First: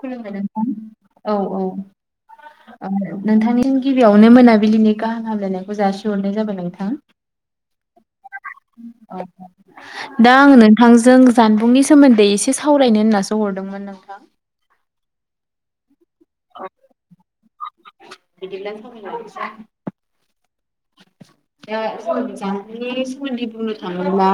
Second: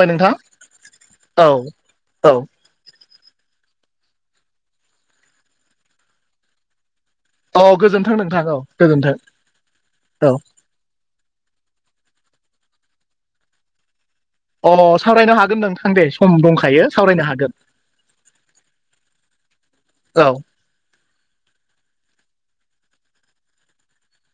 खुलुमबाय नों औ औ औ ओ नोंथांनि गिबियावनो मोनाबिलिनि गाहाम हामलायनायखौ जासिहरनाय जाबाय नोंथां। औ गोजोन्थों नोंथां औ गोजोन्थों औ दा आं नोंथांजों जानबुंनि सोमोन्दै एसे सावरायनो होननासो हरदोंमोन नोंथां। अ सावरायनो हागोन नों थां दे। सम दंखायो सावरायनो हागोन। बिदिब्ला सावरायलायनोसै औ द जानबुंनि सोमोन्दै बुंनो थाङोब्ला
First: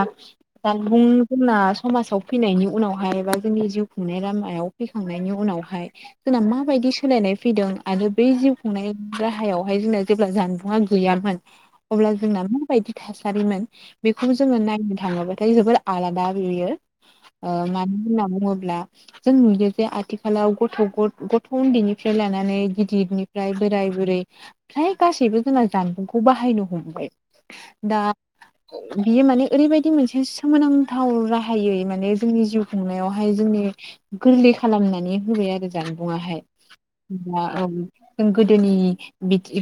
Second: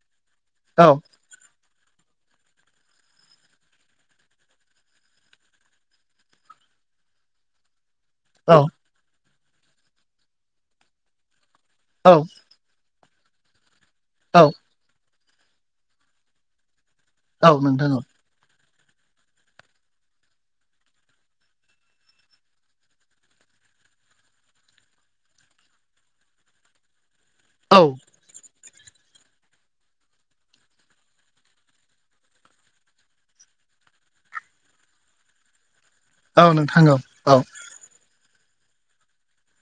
औ जानबुं जोंना समाजाव फैनायनि उनावहाय बा जोंनि जिउ खुंनाय लामायाव फैखांनायनि उनावहाय जोंना माबायदि सोलायनाय फैदों आरो बै जिउ औ खुंनाय राहायावहाय जोंना जेब्ला जानबुंआ गैयामोन अब्ला औ जोंना मा बायदि थासारिमोन बेखौबो औ जोंङो नायनो थाङोबाथाय जबोोर आलादा बेयो। औ ओ नोंथां मानो होनना बुङोब्ला जों नुयो जे आथिखालाव गथ' गथ' उन्दैनिफ्राय लानानै गिदिर ओमफ्राय बोराय बुरै फ्रफ्राय गासैबो जों जानबुंखौ बाहायनो हमबाय औ दा बियो माने ओरैबायदि मोनसे सोमोनांथाव राहायै माने जोंनि जिउ खुंनायावहाय जोंनि गोरलै खालामनानै होबाय आरो जामबुङा हाया औ नोंथां औ औ जों गोनि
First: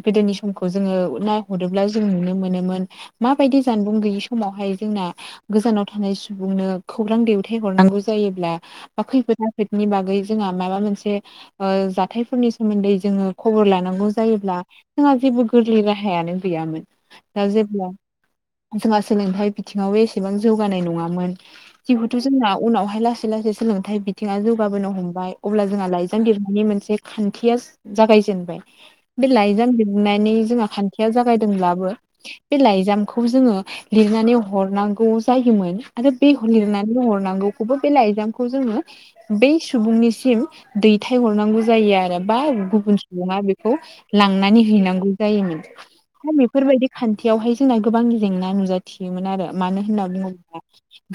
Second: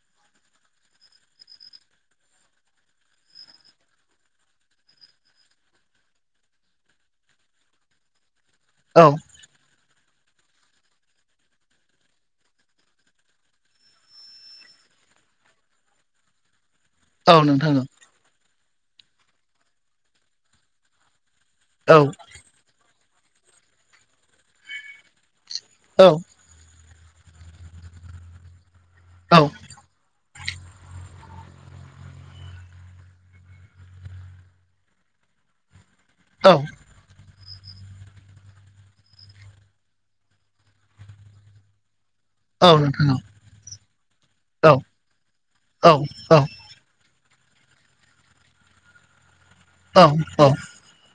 गोदोनि समखौ जोंङो नायहरोब्ला जों नुनो मोनोमोन माबायदि जानबुं गैयि समावहाय जोंना गोजानाव थानाय सुबुंनो खौरां दैवथाय हरनांगौ जायोब्ला बा औ फैफोद फोदनि बागै जोंहा माबा मोनसे ओ जाथायफोरनि सोमोन्दै जोंङो खबर लानांगौ जायोब्ला जोंहा जेबो गोरलै राहायानो गैयामोन औ दा नोंथां औ जेब्ला जोंहा सोलोंथायाइ बिथिङाव एसेबां जौगानाय नङामोन। औ जिहेथु जोंना उनावहाय लासै लासै सोलोंथाइ बिथिङा जौगाबोनो हमबाय अब्ला जोंहा औ लाइजाम लिर मोनसे खान्थिया जागाय जेनबाय बे औ लाइजाम लिरनानै जोंहा खान्थियाव जागायदोंब्लाबो बे लाइजामखौ जोंङो लिरनानै हरनांगौ जायोमोन आरो बे लिरनानै हरनांगौखौबो बे ला एजामखौ जोंङो बै सुबुंनिसिम दैथायहरनांगौ जायो आरो बा औ गुबुन नोंथां औ सुबुंङि बेखौ लांनानै औ हैनांगौ जायोमोन औ दा औ बेफोरबायदि खान्थियावहाय जोंना गोबां जेंना नुजाथियोमोन आरो मानो औ होन्ना बुङोब्ला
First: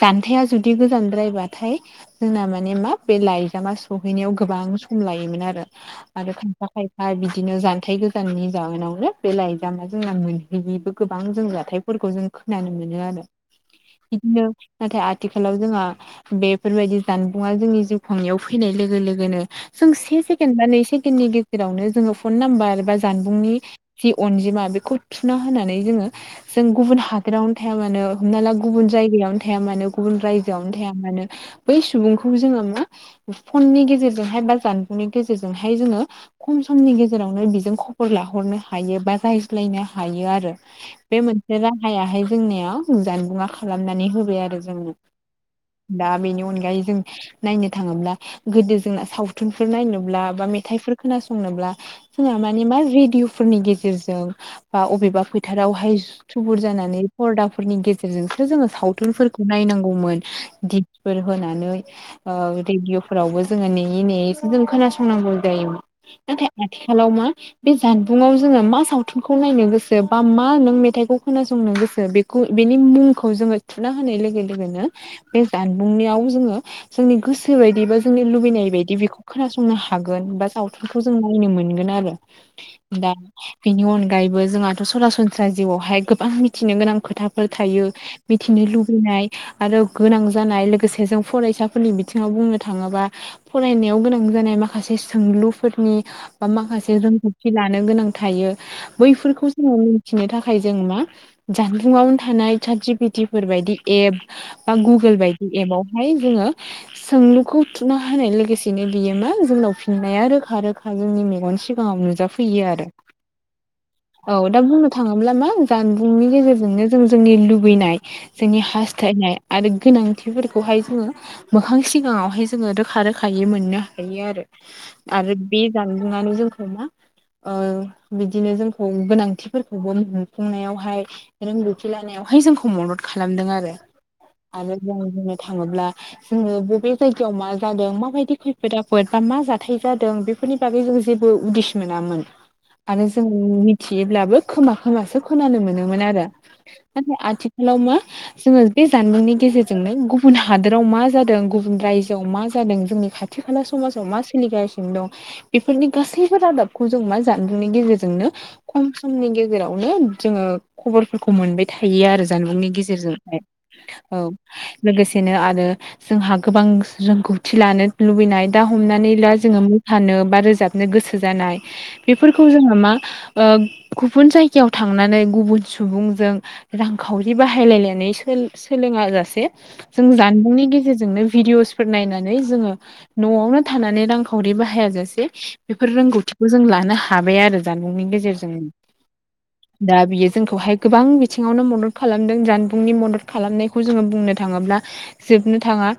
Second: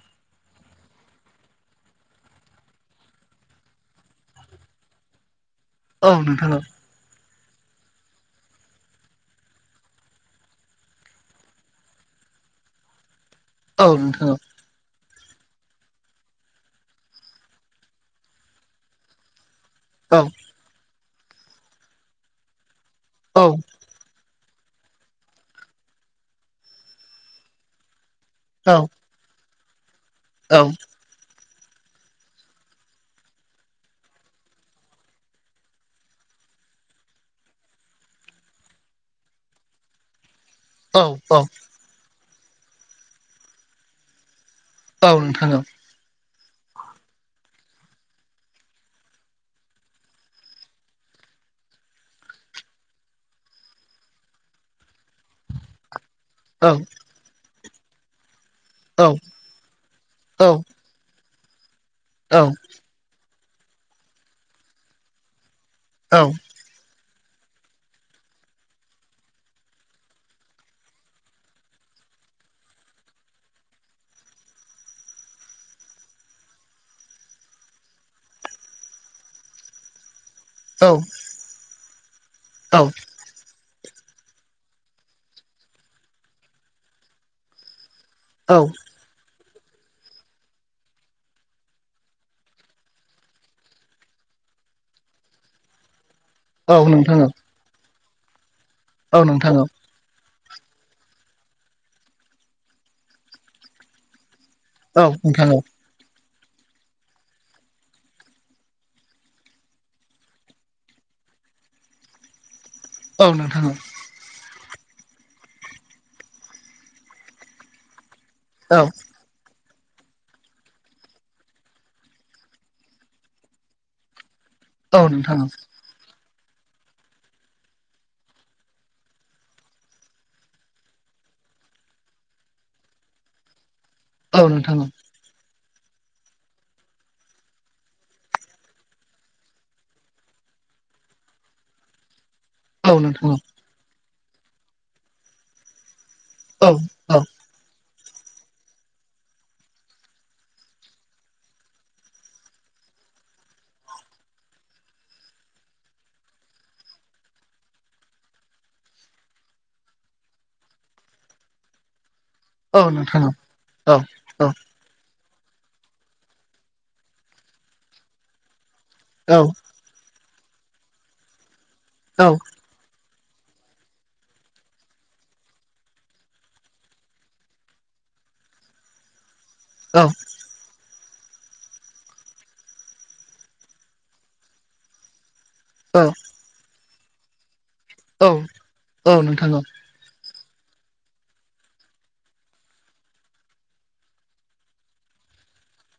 जान्थाया जुदि गोजानद्रायबाथाय जोंना माने मा बे लाइजामा सहैनायाव गोबां सम लायोमोन आरो। आरो नोंथां औ नोंथां औ खायफा खायफा बिदिनो जान्थायाइ गोजाननि जाहोनाव बे लाइजामा जोंना मोनहैयिबो गोबां जों जाथायफोरखौ जों खोनानो मोनो आरो। औ नोंथां औ बिदिनो नाथाय आथिखालाव जोंहा बेफोरबायदि जानबुंआ जोंनि जिउ खांनायाव फैनाय लोगो लोगोनो जों से सेकेण्ड बा नै सेकेण्डनि गेजेरावनो जोंङो फन नाम्बार एबा जानबुंनि जि अनजिमा बेखौ थुना होनानै जोंङो जों गुबुन हादरावनो थाया मानो हमना ला गुबुन जायगायावनो थाया मानो गुबुन औ रायजोआवनो थाया मानो बै सुबुंखौ जोंङो मा फननि गेजेरजोंहाय बा जानबुंनि गेजेरजोंहाय जोंङो खम समनि गेजेरावनो बिजों खबर लाहरनो हायो बा राहायज्लायनो हायो आरो बे औ मोनसे राह हायाहाय जोंनियाव जानबुं खालामनानै होबाय आरो जोंनो। औ नोंथां औ। दा बेनि अनगायै जों नायनो थाङोब्ला गोदो जोंना सावथुनफोर नायनोब्ला बा मेथाइफोर खोनासंनोब्ला सिने मानि मा रेडिअ फोरनि गेजेरजों बा अबेबा फोथारावहाय थुबुर जानानै फरदा फोरनि गेजेरजोंसो जोंङो सावथुनफोरखौ नायनांगौमोन दिपसफोर होनानै। ओ रेडिअ'फोरावबो जोंङो नेयै नेयैसो जों खोनासंनांगौ जायोमोन। नाथाय आथिखलााव मा बे जान बुंङाव जोंङो मा सावथुनखौ नायनो गोसो बा मा नों मेथाइखौ खोनासंनो गोसो बेखौ बेनि मुंखौ जोंङो थुना होनाय लोगो लोगोनो बे जानबुंनियाव जोंङो जोंनि गोसो बायदि बा जोंनि लुबैनाय बायदि बेखौ खोनासंनो हागोन बा साव खौ जों नायनो मोनगोन आरो दा बेनि अनगायैबो जोंहाथ' सरासनस्रा जिउआवहाय गोबां मिथिनो गोनां खोथाफोर थायो। मिथिनो लु फैनाय आरो गोनां जानाय लोगोसे जों फरायसाफोरनि बिथिङाव बुंनो थाङोबा फरायनायाव गोनां जानाय माखासे सोंलुफोरनि बा औ माखासे नोंथां औ रोंगौथि लानो गोनां थायो औ बैफोरखौ नोंथां औ जोंङो खिनो थाखाय जों मा जानबुंआवनो थानाय chat G P T four बायदि एप बा औ गुगोल नोंथां बायदि औ एपावहाय जोंङो सोंलुखौ थुना होनाय लोगोसेनो बियो मा जोंनाव फिननाया रोखा रोखा जोंनि मेगन सिगाङाव नुजाफैयो आरो। औ नोंथा औ। औ दा बुंनो थाङोब्ला मा जानबुंनि गेजेरजोंनो जों जोंनि लुबैनाय जोंनि औ हास्थायनाय आरो गोनांथिफोरखौहाय जोंङो मोखां सिगाङावहाय जोंङो रोखा रोखायै मोननो हायो आरो। औ नोंथां आरो बे जानबुंनो जोंखौ मा? ओ बिदिनो जोंखौ गोनांथिफोरखौबो मोनफुंनायावहाय रोंगौथि लानायावहाय जोंखौ मदद खालामदों आरो औ नोंथां आरो जों बुंनो थाङोब्ला जोंङो बबे जायगायाव मा जादों माबायदि खैफोद आफोद बा मा जाथाय जादों बे बेफोरनि बागै जों जेबो उदिस मोनामोन। औ आरो जों नोंथां मिथियोब्लाबो खोमा खोमासो खोनानो मोनोमोन आरो। औ नाथाय औ आथिखालाव मा जोंङो बे जानबुंनि गेजेरजोंनो गुबुन हादोराव मा जादों गुबुन रायजोआव मा जादों जोंनि खा खाथि खाला समाजाव मा सोलिगासिनो दं बेफोरनि गासैबो रादाबखौ जों मा जानबुंनि गेजेरजोंनो खम समनि गेजेरावनो जोंङो खबरफोरखौ मोनबाय थायो आरो जानबुंनि औ नोंथां गेजेरजोंहाय औ। लोगोसेनो आरो जोंहा गोबां रोंगौथि लानो लुबैनाय दा हमनानै जोंङो मोसानो बा रोजाबनो गोसो जानाय औ बेफोरखौ जोंङो मा। ओ गुबुन जायगायाव थांनानै गुबुन सुबुंजों। रांखावरि बाहायलायनानै सो-सोलोङा जासे जों जानबुंनि गेजेरजोंनो भिडिअ'सफोर नायनानै जोंङो न'आवनो थानानै रांखावरि बाहाया जासे बेफोर रोंगौथिखौ जों लानो हाबाय आरो जानबुंनि गेजेरजों। औ नोंथां औ दा बियो जोंखौहाय गोबां बिथिङावनो मदद खालामदों जानबुंनि मदद खालामनायखौ जोंङो बुंनो थांङोब्ला जोबनो थांङा।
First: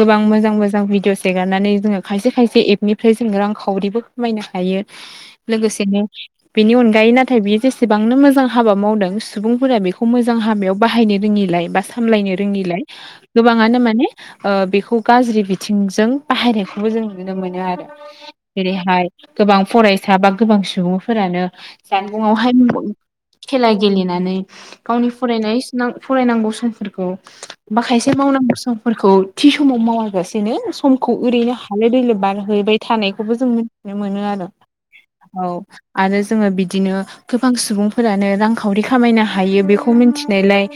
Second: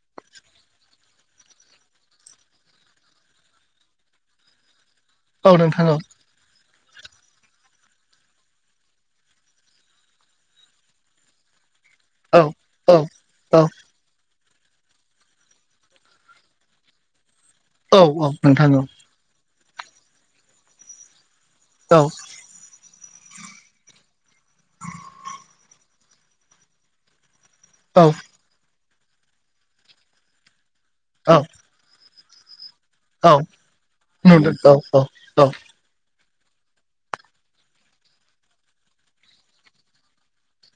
गोबां मोजां मोजां भिडिअ'स एगारनानै जोंङो खायसे खायसे एपनिफ्राय जों रांखावरिबो खामायनो हायो औ नोंथां लोगोसेनो बेनि अनगायै नाथाय बियो जेसेबांनो मोजां हाबा मावदों सुबुंफोरा बेखौ मोजां हाबायाव बाहायनो रोंङिलाय बा सामलायनो औ औ रोंङिलाय। गोबांङानो औ माने ओ बेखौ गाज्रि बिथिंजों बाहायनायखौबो जों नुनो मोनो आरो। औ औ नोंथां औ जेरैहाय गोबां फरायसा बा गोबां सुबुंफोरानो जानबुंआव हाय खेला गेलेनानै गावनि फरायनाय फरायनांगौ समफोरखौ। औ माखायसे मावनांगौ समफोरखौ थि समाव मावाजासेनो समखौ ओरैनो औ हालो दैलो बारहैबाय थानायखौबो औ जों मिथिनो मोनो आरो। औ नुदों औ। औ आरो जोंङो बिदिनो- गोबां सुबुंफोरानो रांखावरि खामायनो हायो बेखौ मिथिनायलाय।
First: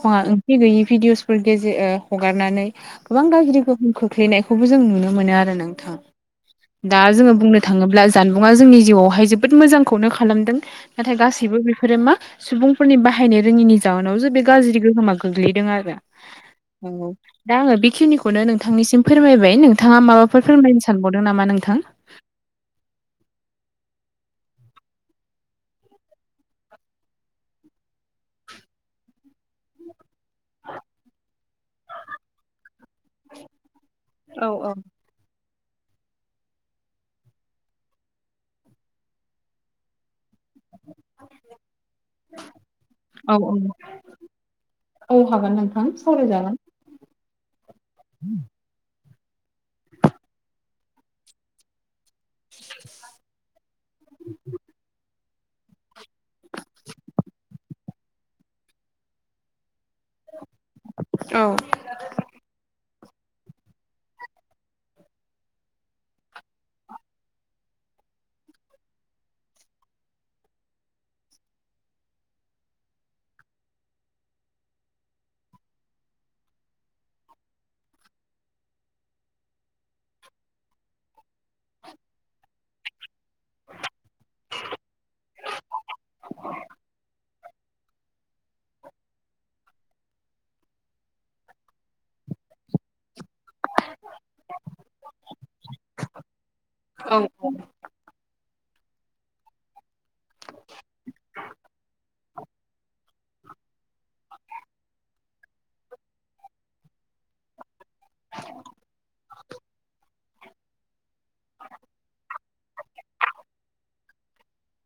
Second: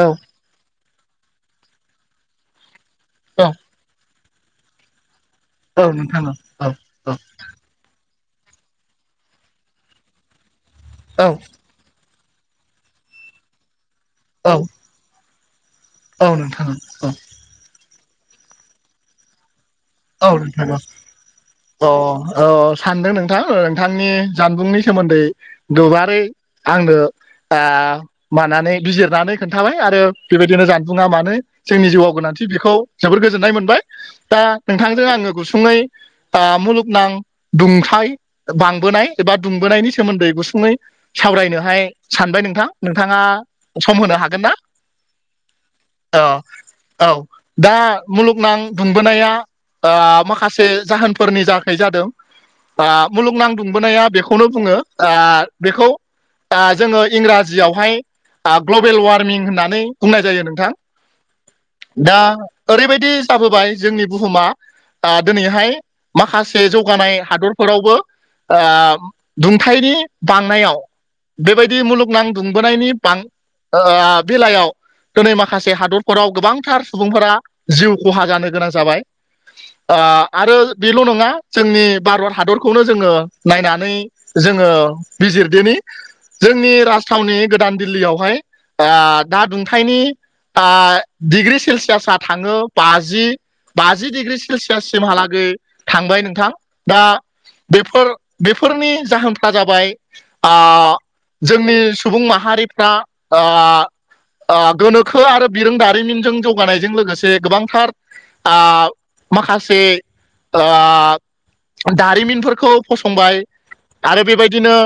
औ ओंथि गैयि भिडिअसफोर गेजेर ओ हगारनानै गोबां औ गाज्रि गोहोमखौ खोख्लैनायखौबो जों नुनो मोनो आरो ना। औ नोंथां औ। दा जोङो बुंनो थाङोब्ला जानबुंआ जोंनि जिउआवहाय जोबोद मोजांखौनो खालामदों। नाथाय औ गासैबो बेफोरो मा सुबुंफोरनि बाहायनाय रोंङिनि जाहोनाव बे गाज्रि गोहोमा गोग्लैदों आरो औ नोंथां औ दा आंङो बेखिनिखौनो नोंथांनिसिम फोरमायबाय नोंथां। नोंथाङा औ माबाफोर नोंथां औ फोरोंलायनो सानबावदों नामा नोंथां? अ औ सानदों नोंथां नोंथांनि जानबुंनि सोमोन्दै गोबारै आंनो आ मानानै बिजुिरनानै खोन्थाबाय आरो। बेबायदिनो जानबुंङा मानो जोंनि जिउआव गोनांथि बेखौ जोबोर गोजोननाय मोनबाय दा। औ आङो गुसुंङै बा मुलुगनां दुंथाइ बांबोनाय एबा दुंबोनायनि सोमोन्दै गुसुङै सावरायनोहाय सानबाय नोंथां, नोंथाङा औ सम होनो हागोन ना? औ हागोन नोंथां औ सावरायजागोन औ दा मुलुगनां दुंबोनाया ओ माखासे जाहोनफोरनि जाखाय जादों। ओ मुलुगनां दुंबोनाया बेखौनो बुंङो ओ बेखौ ओ जोंङो इंराजियावहाय ओ ग्लबेल वार्मिं होननानै बुंनाय जायो नोंथां। औ दा ओरैबायदि जाबोबाय जोंनि बुहुमा आ दिनैहाय माखासे जौगानाय हादरफोरावबो ओ दुंथायनि बांनायाव बेबायदि मुलुगनां दुंबोनायनि बां ओ बेलायाव दिनै माखासे हादरफोराव गोबांथार सुबुंफोरा जिउ खहा जानो गोनां जाबाय। ओ आरो बेल' नंङा जोंनि भारत हादरखौनो जोंङो नायनानै जोंङो बिजिरदिनि जोंनि राजथावनि गोदान दिल्लीयावहाय ओ दा दुंथाइनि ओ डिग्रि सेलसियासा थांङो बाजि बाजि डिग्रि सेलसियाससिमहालागै थांबाय नोंथां दा बेफोर बेफोरनि जाहोनफ्रा जाबाय। आ जोंनि सुबुं माहारिफ्रा आ आ गोनोखो आरो बिरोंदारिमिनजों जौगानायजों लोगोसे गोबांथार आ माखासे आ दारिमिनफोरखौ फसंबाय आरो बेबायदिनो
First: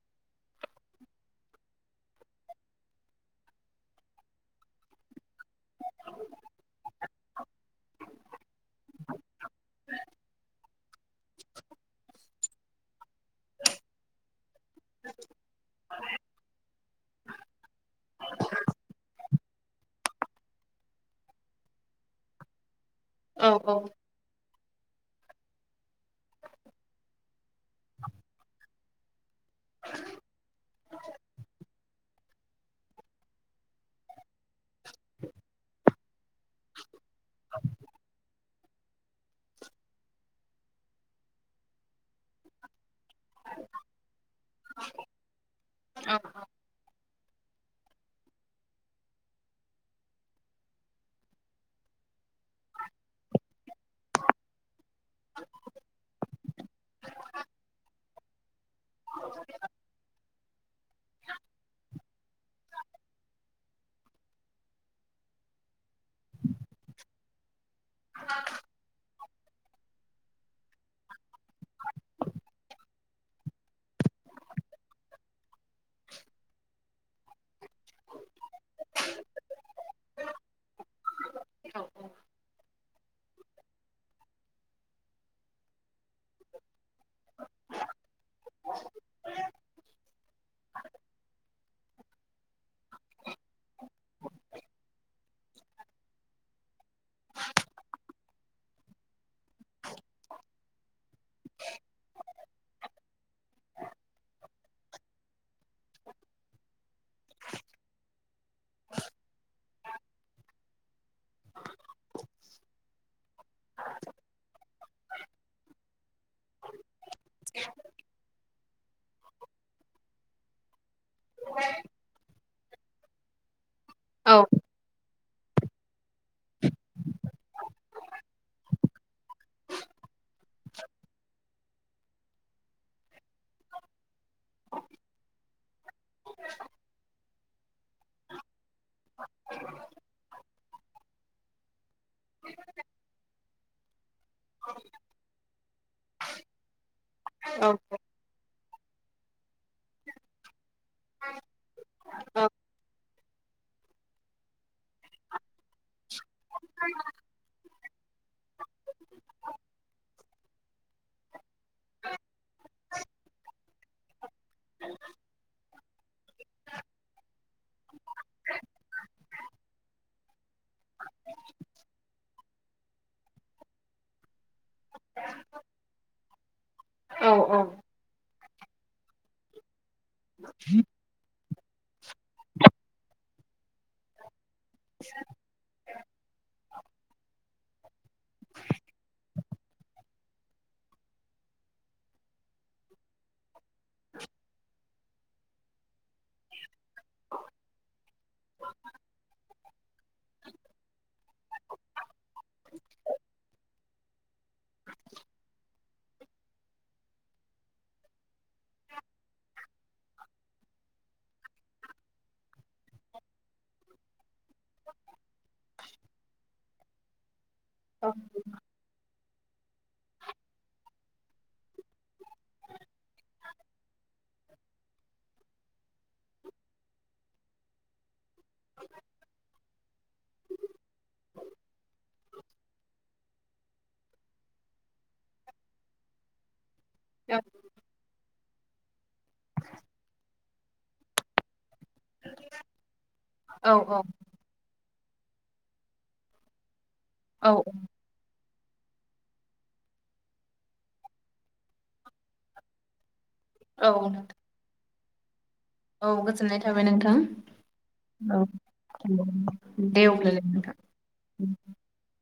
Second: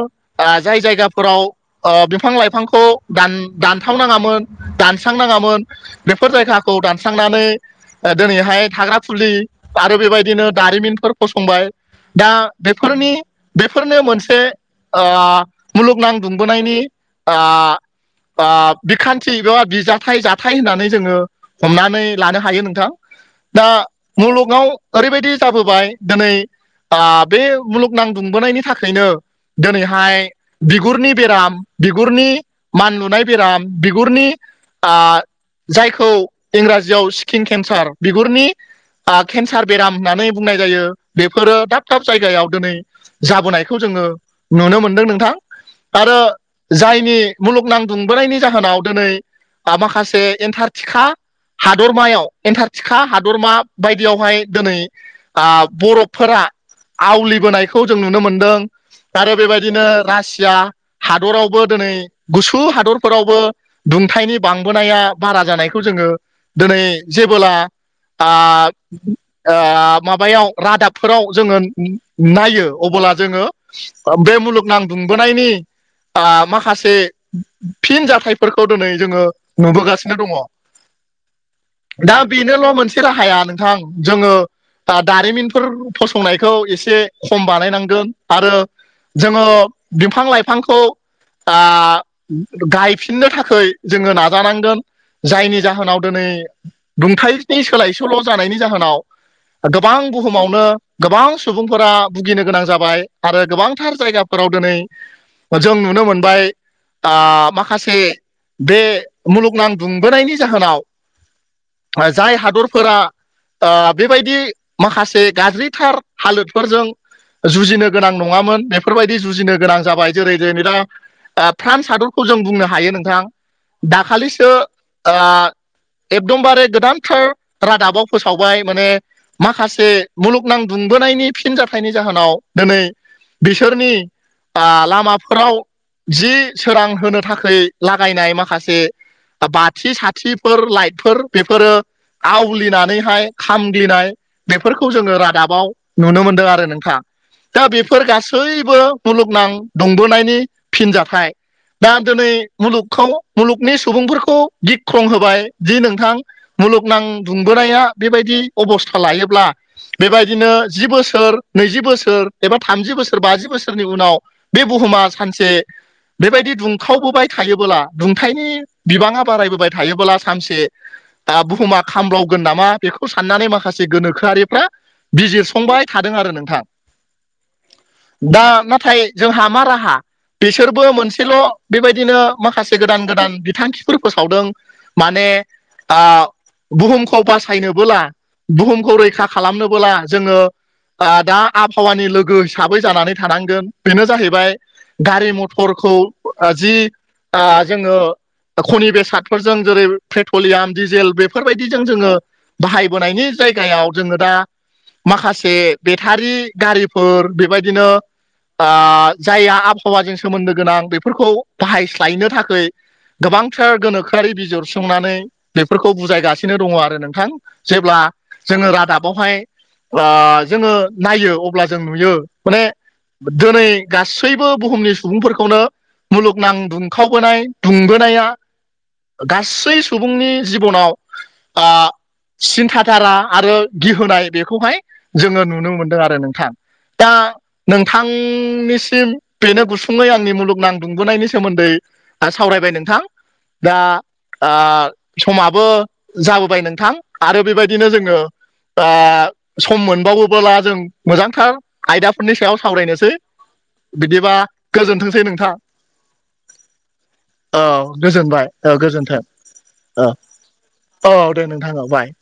आ जाय जायगाफोराव ओ बिफां लाइफांखौ दान-दानथावनाङामोन दानस्रांनाङामोन बेफोर जायगाखौ दानस्रांनानै दोनैहाय थाग्रा खुलि आरो बेबायदिनो दारिमिनफोर फसंबाय। दा बेफोरनि बेफोरनो मोनसे आ मुलुगनां दुंबोनायनि आ आ बिखान्थि एबा बिजाथाय जाथाय होननानै जोङो हमनानै लानो हायो नोंथां। दा मुलुगाव ओरैबायदि जाबोबाय दिनै आ बे मुलुगनां दुंबोनायनि थाखायनो दोनैहाय बिगुरनि बेराम बिगुरनि मानलुनाय बेराम बिगुरनि आ जायखौ इंराजियाव स्किन केन्सार बिगुरनि आ केन्सार बेराम होननानै बुंनाय जायो। बेफोरो दाब दाब जायगायाव दिनै जाबोनायखौ जोङो नुनो मोनदों नोंथां आरो जायनि मुलुगनां दुंबोनायनि जाहोनाव दोनै बा माखासे एन्थारटिखा हादरमायाव एन्थार थिखा हादरमा बायदियावहाय दोनै आ बरबफोरा आवलिबोनायखौ जों नुनो मोनदों आरो बेबायदिनो रासिया हादरावबो दोनै गुसु हादरफोरावबो दुंथायनि बांबोनाया बारा जानायखौ जोङो दोनै जेबोला आ आ माबायाव रादाबफोराव जोङो नायो अबोला जोङो ओ बे मुलुगनां दुंबोनायनि आ माखासे फिनजाथायफोरखौ दोनै जोङो नुबोगासिनो दङ। दा बेनोल' मोनसे राहाया नोंथां जोङो आ दा दारिमिनफोर फसंनायखौ एसे खम बानायनांगो। आरो जोङो बिफां लाइफांखौ आ गायफिननो थाखै जोङो नाजानांगोन। जायनि जाहोनाव दोनै दुंथायनि सोलाय सोल' जानायनि जाहोनाव गोबां बुहुमावनो गोबां सुबुंफोरा भुगिनो गोनां जाबाय आरो गोबांथार जायगाफोराव दोनै जों नुनो मोनबाय आ माखासे बे मुलुगनां दुंबोनायनि जाहोनाव जाय हादरफोरा आ बेबायदि माखासे गाज्रिथार हालोदफोरजों जुजिनो गोनां नङामोन बेफोरबायदि जुजिनो गोनां जाबाय जेरै जोंनि दा आ फ्रान्स हादरखौ जों बुंनो हायो नोंथां औ दाखालिसो आ एकदमबारे गोदानथार रादाबाव फोसावबाय माने माखासे मुलुगनां दुंबोनायनि फिन जाथायनि जाहोनाव दिनै बिसोरनि आ लामाफोराव जि सोरां होनो थाखाय लागायनाय माखासे बाथि साथिफोर लाइटफोर बेफोरो आवलिनानैहाय खामग्लिनाय बेफोरखौ जोङो रादाबाव नुनो मोनदों आरो नोंथां दा बे फोर गासैबो मुलुगनां दुंबोनायनि फिनजाथाय। दा दिनै मुलुगखौ मुलुगनि सुबुंफोरखौ गिख्रं होबाय दि नोंथां मुलुगनां दुंबोनाया बेबायदि अबस्था लायोब्ला बेबायदिनो जि बोसोर नैजि बोसोर एबा थामजि बोसोर बाजि बोसोरनि उनाव बे बुहुमा सानसे बेबायदि दुंखावबोबाय थायोबोब्ला दुंथायनि बिबाङा बारायबोबाय थायोबोब्ला सानसे आ बुहुमा खामब्लावगोन नामा बेखौ साननानै माखासे गोनोखोआरिफ्रा बिजिरसंबाय थादों आरो नोंथां औ औ दा नाथाय जोंहा मा राहा बेसोरबो मोनसेल' बेबायदिनो माखासे गोदान गोदान बिथांखिफोर फोसावदों माने आ बुहुमखौ बासायनोबोला बुहुमखौ रैखा खालामनोबोला जोङो आ दा आबहावानि लोगो हिसाबै जानानै थानांगोन बेनो जाहैबाय गारि मथरखौ जि आ जोङो खनि बेसादफोरजों जेरै पेट्रलियाम डिजेल बेफोरबायदिजों जोङो बाहायबोनायनि जायगायाव जोङो दा माखासे बेटारि गारिफोर बेबायदिनो आ जायहा आबहावाजों सोमोन्दो गोनां बेफोरखौ बाहायस्लायनो थाखै गोबां थार गोनोखोयारि बि जर संनानै बेफोरखौ बुजायगासिनो दङ आरो नोंथां जेब्ला जोङो रादाब बावहाय आ जोङो नायो अब्ला जों नुयो माने दोनै गासैबो बुहुमनि सुबुंफोरखौनो मुलुगनां दुंखावबोनाय दुंबोनाया [unintelligible] गासै सुबुंनि जिबनाव आ सिन्था थारा आरो गिहोनाय बेखौहाय जोङो नुनो मोनदों आरो नोंथां दा नोंथांनिसिम बेनो गुसुङै आंनि मुलुगनां दुंबोनायनि सोमोन्दै सावरायबाय नोंथां औ दा आ समाबो जाबोबाय नोंथां आरो औ बेबायदिनो जोङो आ सम मोनबावोबोला जों मोजांथार आयदाफोरनि सायाव सावरायनोसै औ बिदिबा गोजोनथोंसै नोंथां औ गोजोननाय थाबाय औ नोंथां औ गोजोनबाय गोजोन्थों [unintelligible] दे अब्लालाय नोंथां [unintelligible] ह'बाय